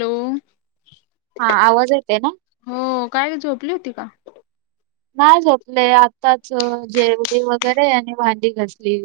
Hello. हा आवाज येतोय ना? हो काय ग झोपली होती का, नाय झोपले, आत्ताच जेवले वगैरे आणि भांडी घासली.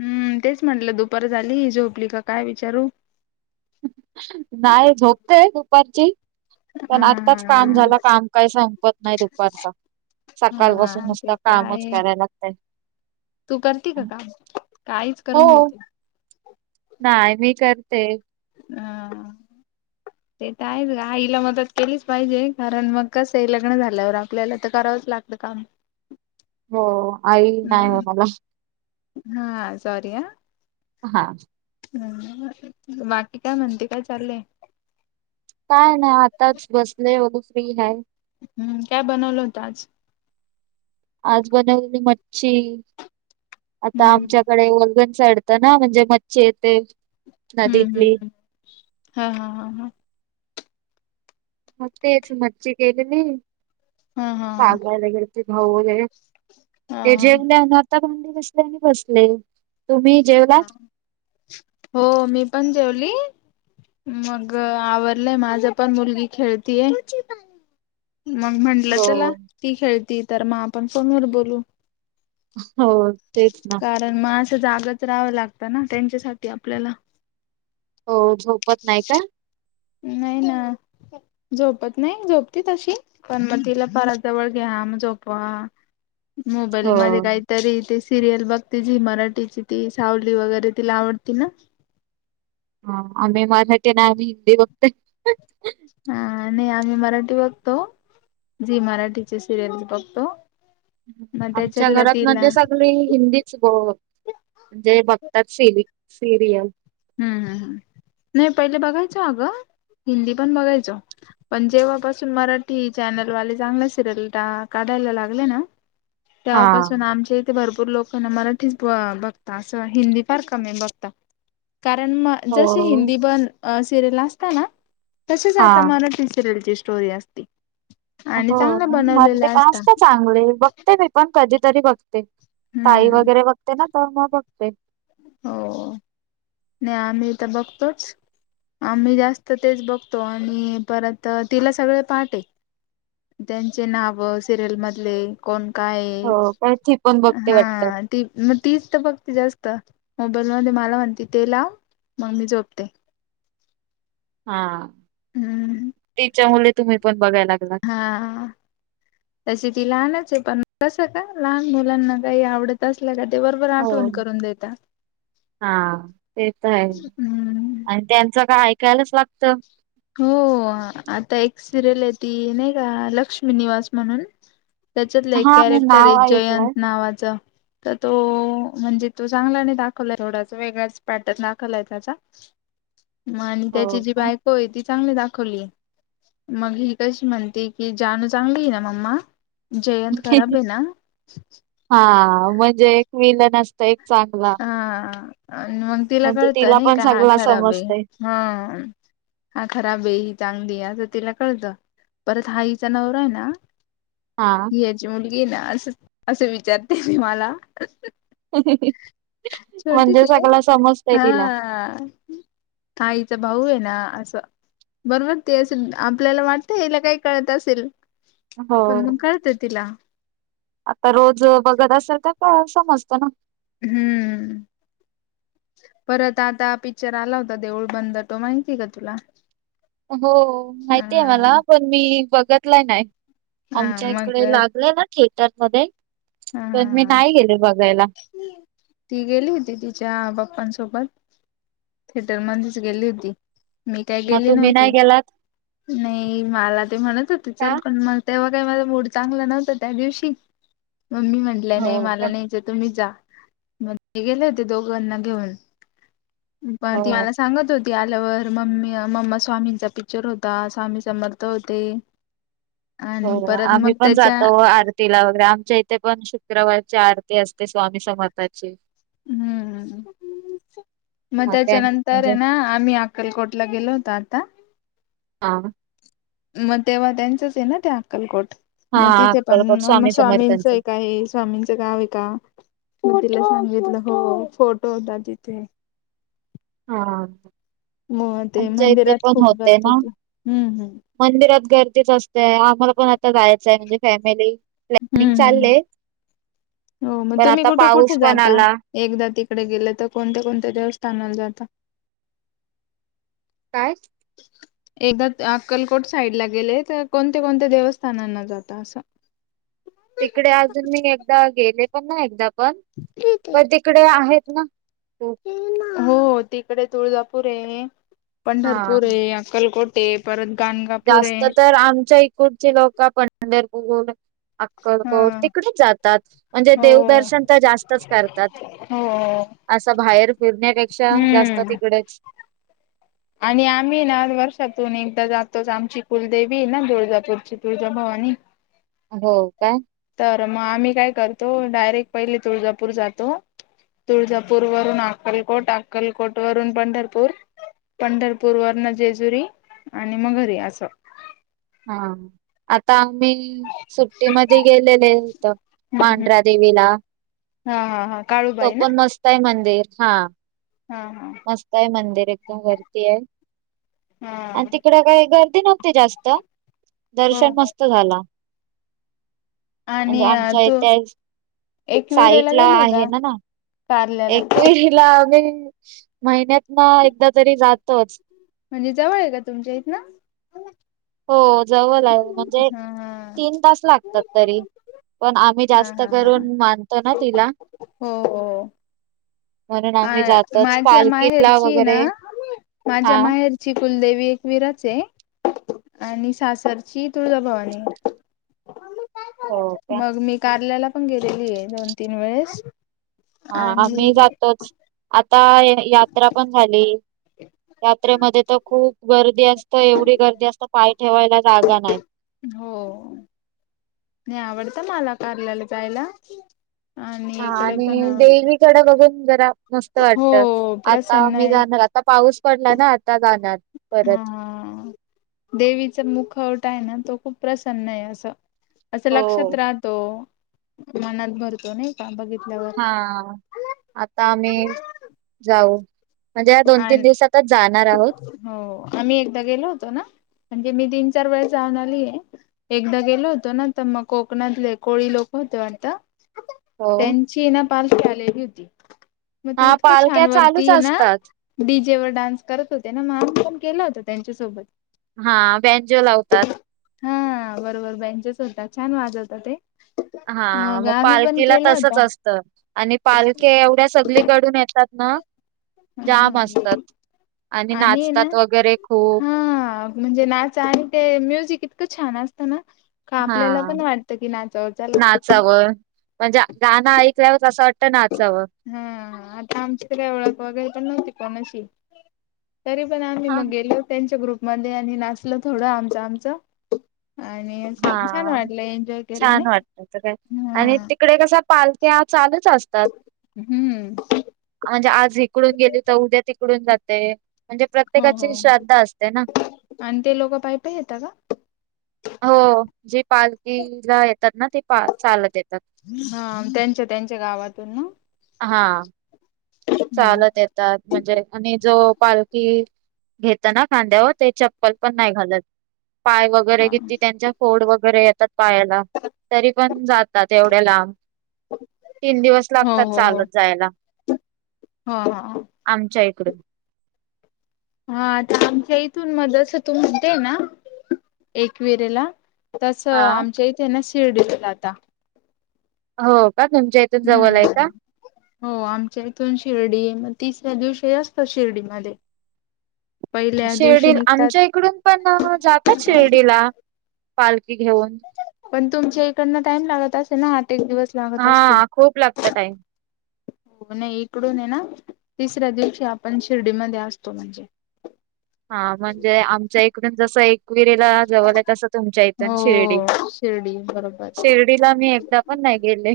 हम्म तेच म्हटलं, दुपार झाली झोपली का काय विचारू. नाही झोपते दुपारची. हा पण आत्ताच काम झाल. काम काही संपत नाही दुपारच, हा सकाळपासून हा नुसतं ते तर कामच आहे कराय लागतय. तू करती का काम, का आईच करून देते. नाय मी करते. ह ह. ते तर आहेच गं, आईला मदत केलीच पाहिजे. [inaudible] हो. आई नाही हो हम्म मला म. हा. ह.. बाकी काय म्हणते, काय चालंय? काय नाही आताच बसले, अग फ्री [unintelligible] हम्म काय बनवलं होता आज. आज बनवली मच्छी, आता हम्म आमच्याकडे वलगन. चढत ना म्हणजे मच्छी येते. हम हम नदीतली. हम.. हा हा हा हा. मग तेच मच्छी केलेली. हा हा हा. पागल वगैरे ते भाऊ वगैरे, ते हा जेवले‌ अन आणि आता भांडी घासले आणि बसले. तुम्ही जेवलात? हो मी पण जेवली. मग, आवरलय माझं पण मुलगी खेळतेय. मग म्हंटलं हो. चला ती खेळती, तर मग आपण फोनवर बोलू. हो तेच ना. कारण मग असं जागच राहाव लागत ना त्यांच्यासाठी आपल्याला. हो झोपत नाही काय? नाही ना, झोपत नाही, झोपते तशी पण मग तिला परत जवळ घ्या. हा मग झोपवा.. हो मोबाईलमध्ये काहीतरी तेच सिरियल बघती. झी मराठीची ती सावली वगैरे तिला आवडती ना, हा.. आम्ही मराठी नाय आम्ही हिंदी बघतोय. हा नाही आम्ही मराठी बघतो झी मराठीचे सिरियल्स बघतो. मग आमच्या त्याच्यातला घरात तिला मध्ये सगळी हिंदीच ब हम्म म्हणजे बघतात सिरि सिरियल. हम्म हम् हम्.. नाही पहिले बघायचो आगं हिंदी पण बघायचो. पण जेव्हापासून मराठी चॅनलवाले, चांगले सिरियल टा काढायला लागले ना. हा. तेव्हापासून आमच्या इथे भरपूर भरपूर लोकांना मराठीच ब बघता असं हिंदी फार कमी बघता. कारण म जशी, हो. हिंदी बन सिरियल असत ना. तसेच हा आता मराठी सिरियल ची स्टोरी असते. आणि हो चांगल्या मला ते बनवलेल्या असता आस्त चांगले, बघते मी पण कधीतरी बघते. ताई हम्म वगैरे बघते, ना तर मग बघते. हो.. नाही आम्ही तर बघतोच. आम्ही जास्त तेच बघतो, आणि परत तिला सगळे पाट ये. त्यांचे नाव सिरियल मधले कोण काय ये, हो पण ती पण बघते वाटतं हा ती मग तीच तर बघते जास्त. तर मोबाईल मध्ये मला म्हणते ते लाव मग मी झोपते हा हम्म तीच्यामुळे तुम्ही पण बघायला लागलात. हा तशी ती लहानच आहे पण कसं का लहान मुलांना काही आवडत असल्या का ते बरोबर हो. आठवण करून देता हा ते तर आहे हम्म आणि त्यांचं काय ऐकायलाच लागत हो आता एक सिरियल येती नाही का लक्ष्मी निवास म्हणून त्याच्यातलं एक हा मी कॅरेक्टर आहे नाव जयंत ऐकलंय. नावाच तर तो म्हणजे तो चांगला नाही दाखलय एवढा वेगळाच पॅटर्न दाखलय त्याचा मग आणि हो त्याची जी का बाय ती चांगली दाखवली मग ही कशी म्हणते की जाणू चांगली आहे ना मम्मा जयंत खराब आहे ना आहो म्हणजे एक विलन असतय हा न मग तिला म्हणजे कळतं नाही पण का हा सगला खराब आहे समजतय. हा हा खराब हाय ही चांगली आ तिला कळत परत हा हिचा नवरा आहे ना हा ही याची मुलगी इन असं असं विचारते मी मला ह ह ह छोटी च का तिला. आईचा भाऊ आहे ना असं बरोबर ते अस आपल्याला वाटतं याला काही कळत असेल हो. पण मग काळत तिला आता रोज बघत असल तर का समजतं ना हम्म परत आता पिक्चर आला होता देऊळ बंद तो माहितीय का तुला हो माहिती हाय ह मला पण मी बघतलाय नाही हा आमच्या मग इकडे लागलाय ना थिएटर मध्ये हा हा ती गेली होती तिच्या बप्पा सोबत सोबत थेटर मध्येच गेली होती मी काही मग गेली तुम्ही नव्हती नाही गेलात नाही मला ते म्हणत होते चल का? पण मग तेव्हा काय माझा मूड चांगला नव्हता त्या दिवशी मग मी म्हटलं नाही हो का? मला नाही जायचं तुम्ही जा मग ते गेले होते दोघांना घेऊन पण ती हो, मला सांगत होती आ ल्यावर मम्मी मम्मा स्वामींचा पिक्चर होता स्वामी समर्थ होते आणि हो परत आम्ही मग पण त्याच्या जातो आरतीला वगैरे आमच्या इथे पण शुक्रवारची आरती असते स्वामी समर्थांची हम्म मग हां त्यां त्याच्यानंतर म्हणजे आहे ना आम्ही अक्कलकोटला गेलो होतो आता अम मग तेव्हा त्यांचच आहे ना ते अक्कलकोट मग हां तिथे पण अक्कलकोट मग स्वामी स्वामींचं समर्थांचं. एक आहे स्वामींचं काय आहे का मग तिला सांगितलं हो फोटो होता तिथे हा मग ते आमच्या इथे मंदिरात पण खूप होत जात ना होती हम्म हम्म मंदिरात गर्दीच असतेय आम्हाला पण आता जायचंय म्हणजे फॅमिली प्लॅनिंग हम्म हम्म हम्म चालले. हो मग पण तुम्ही आता कुठे कुठे पाऊस पण जाता आला. एकदा त डे गेले त कोणत्या कोणत्या देवस्थानाला जात काय एकदा त अक्कलकोट साईड ला गेले त कोणत्या कोणत्या देवस्थानांना जात असं तिकडे अजून मी एकदा गेले पण नाही एकदा पण पण तिकडे आहेत ना खूप हो तिकडे तुळजापूर ये हां. पंढरपूर ये अक्कलकोट. ते परत. गाणगापूर जास्त आहे तर आमच्या इकूडचे लोक पंढरपूर हा अक्कडकोड तिकडेच जातात म्हणजे हो देवदर्शन त जास्तच करतात. हो असं बाहेर फिरण्यापेक्षा जास्त हम्म तिकडेच. आणि आम्ही ना वर्षातून एकदा जात. तस आमची कुलदेवी हाय ना तुळजापूरची तुळजाभवानी. हो काय. तर मग आम्ही काय करतो डायरेक्ट पहिले तुळजापूर जातो. तुळजापूर वरून अक्कलकोट, अक्कलकोट वरून पंढरपूर. पंढरपूर वरन जेजुरी आणि म घरी असं. हा आता. मी सुट्टी मदी गेलेले होत मांढ्रा देेवीला. हा हा हा तो काळूबाई ना पण मस्त आहे, मंदिर हा. हा हा मस्त आहे मंदिर एकदम वरती हाय. हा आणि तिकड काही गर्दी नव्हती जास्त हो दर्शन हो मस्त झाला. आणि म्हणजे आमच्या तू इथे एकविरेला साईट ला गेली आहे का ना ना. कारल्याला एकवीरेला मी महिन्यात ना एकदा तरी जातोच. म्हणजे जवळ आहे, का तुमच्या इथन. हो जवळाय म्हणजे हा हा तीन तास लागतात तरी. पण आम्ही हा जास्त हा हा करून मानतो ना तिला. हो हो म्हणून अ आम्ही जातोच माझ्या पालखीला वगैरे. माजा हा माहेर ची कुलदेवी एकवीरच आहे. आणि सासरची तुळजाभवानी. हो का मग मी कार्ला्याला पण गेलेली आहे, दोन तीन वेळेस. हा आणि आमी जातोच आत आता यात्रा पण झाली यात्रेमध्ये तर खूप गर्दी अस त एवढी गर्दी असत पाय ठेवायला. जागा नाही. हो. नाही आवडत मला कार्ल्याला जायला. आणि हा इकडे पण आणि आवडत देवीकड बघून जरा. मस्त वाटत हो आता प्रसन्न मी जाणार आता पाऊस पडला ना आता जा हा हा देवीच मुखवट आहे ना. तो खूप प्रसन्न आहे, असं असं हो. लक्षात राहतो. मनात बरतो नाही का ब हा आता आम्ही जाऊ. म्हणजे या दोन तीन आणि दिवसात जा हो आम्ही एकदा गेलो होतो, ना म्हणजे मी तीन चार वेळेस जाऊन आली आहे. एकदा गेले होतो, ना तर मग कोकणातले कोळी लोक होते वाटतं. हो. त्यांची ना पारशी आलेली होती. मग ते हां, इतकं पालख्या चालूच छानवरती है ना असतात. डी जेवरर डान्स. होते ना मग आम्ही पण केलं होता, त्यांच्यासोबत. हां, बेंजो लावतात. हो बरोबर बेंचेस होता, छान वाजवता ते. हो मग आम्ही पण पालखीला केला तसंच होता असतं आणि पालखे एवढ्या सगळीकडून येतात. ना जाम ह असतात. आणि ना नाचतात वगैरे खूप. हा म्हणजे नाच आणि ते म्युझिक. इतक छान असतं ना का आपल्याला हां, पण वाटतं कि नाचावचाला. नाचावं. म्हणजे गाण ऐकल्यावर असं वाटतं. नाचावं. हो आता आमची कधी ओळख वगैरे तर नव्हती कोणाशी. तरी पण आम्ही हां, मग गेलो त्यांच्या ग्रुपमध्ये आणि नाचलो थोडं आमच आमचं. आणि हा छान वाटलं एन्जॉय केलं छान नाही वाटत त काय आणि हा तिकडे कसा पालक्या चालत च असतात हम्म म्हणजे आज इकडून गेली तर उद्या तिकडून ते म्हणजे हो हो प्रत्येकाची श्रद्धा असते ना. आणि ते लोक पाय पाय येता का हो जे पालखीला येताना ते चालत येतात हा त्यांच्या त्यांच्या गावातून ना हा हम्म चालत येतात म्हणजे आणि जो, पालखी घेताना कांद्यावर ते चप्पल पण नाही घालत पाय वगैरे किती त्यांच्या फोड वगैरे येतात पायाला तरी पण जातात लांब तीन दिवस हो लागतात चालत जायला. हो हो ईकडे ये हो तर आमच्या इथून मग अस तू म्हणतेय ना एकवीरेला तसं हा आमच्या इथे ना शिर्डीला जाता. हो का तुमच्या इथून जवळ हम्म आहे का? हो आमच्या इथून शिर्डी म- तिसऱ्या दिवशी असतो शिर्डी मध्ये शिर्डीला आमच्या इकडून पण जातात शिर्डीला पालखी घेऊन पण तुमच्या इकडन टाइम लागत असेल ना आठ एक दिवस लागत असतील हां, खूप लागतं टाईम. हो नाही इकडून येना आहे ना तिसऱ्या दिवशी आपण शिर्डीमध्ये असतो म्हणजे हा म्हणजे आमच्या इकडून जस एक विरेला जवळचयेत अस तुमच्या इथून शिर्डी हो शिर्डी बरोबर शिर्डीला मी एकदा पण नाही गेले.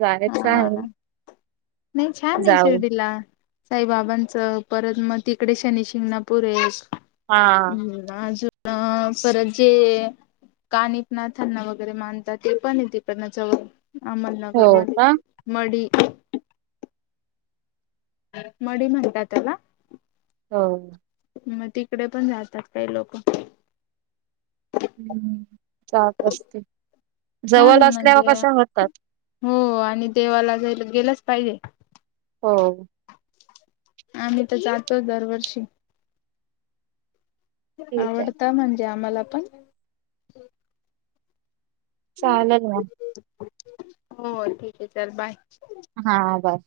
जायच आहे हा नाही छान आहे जाऊ. शिर्डीला साईबाबांचं परत मग तिकडे शनी शिंगणापूर आहेत हां, अजून अ परत जे कानिफनाथांना वगैरे मानतात ते पण ये तिकडं न जवळ अहमदनगर हो मधी का? मढी मढी म्हणतात त्याला हो मग तिकडे पण जातात काही लोक हम्म जात असते जवळ छान आहे असल्यावर म्हणजे कशा होतात. हो आणि देवाला जायला गेलाच पाहिजे हो आम्ही तर जातोच दरवर्षी ठीक आहे. आवडता म्हणजे आम्हाला पण चालेल मग हो ठीक आहे चल बाय हा बाय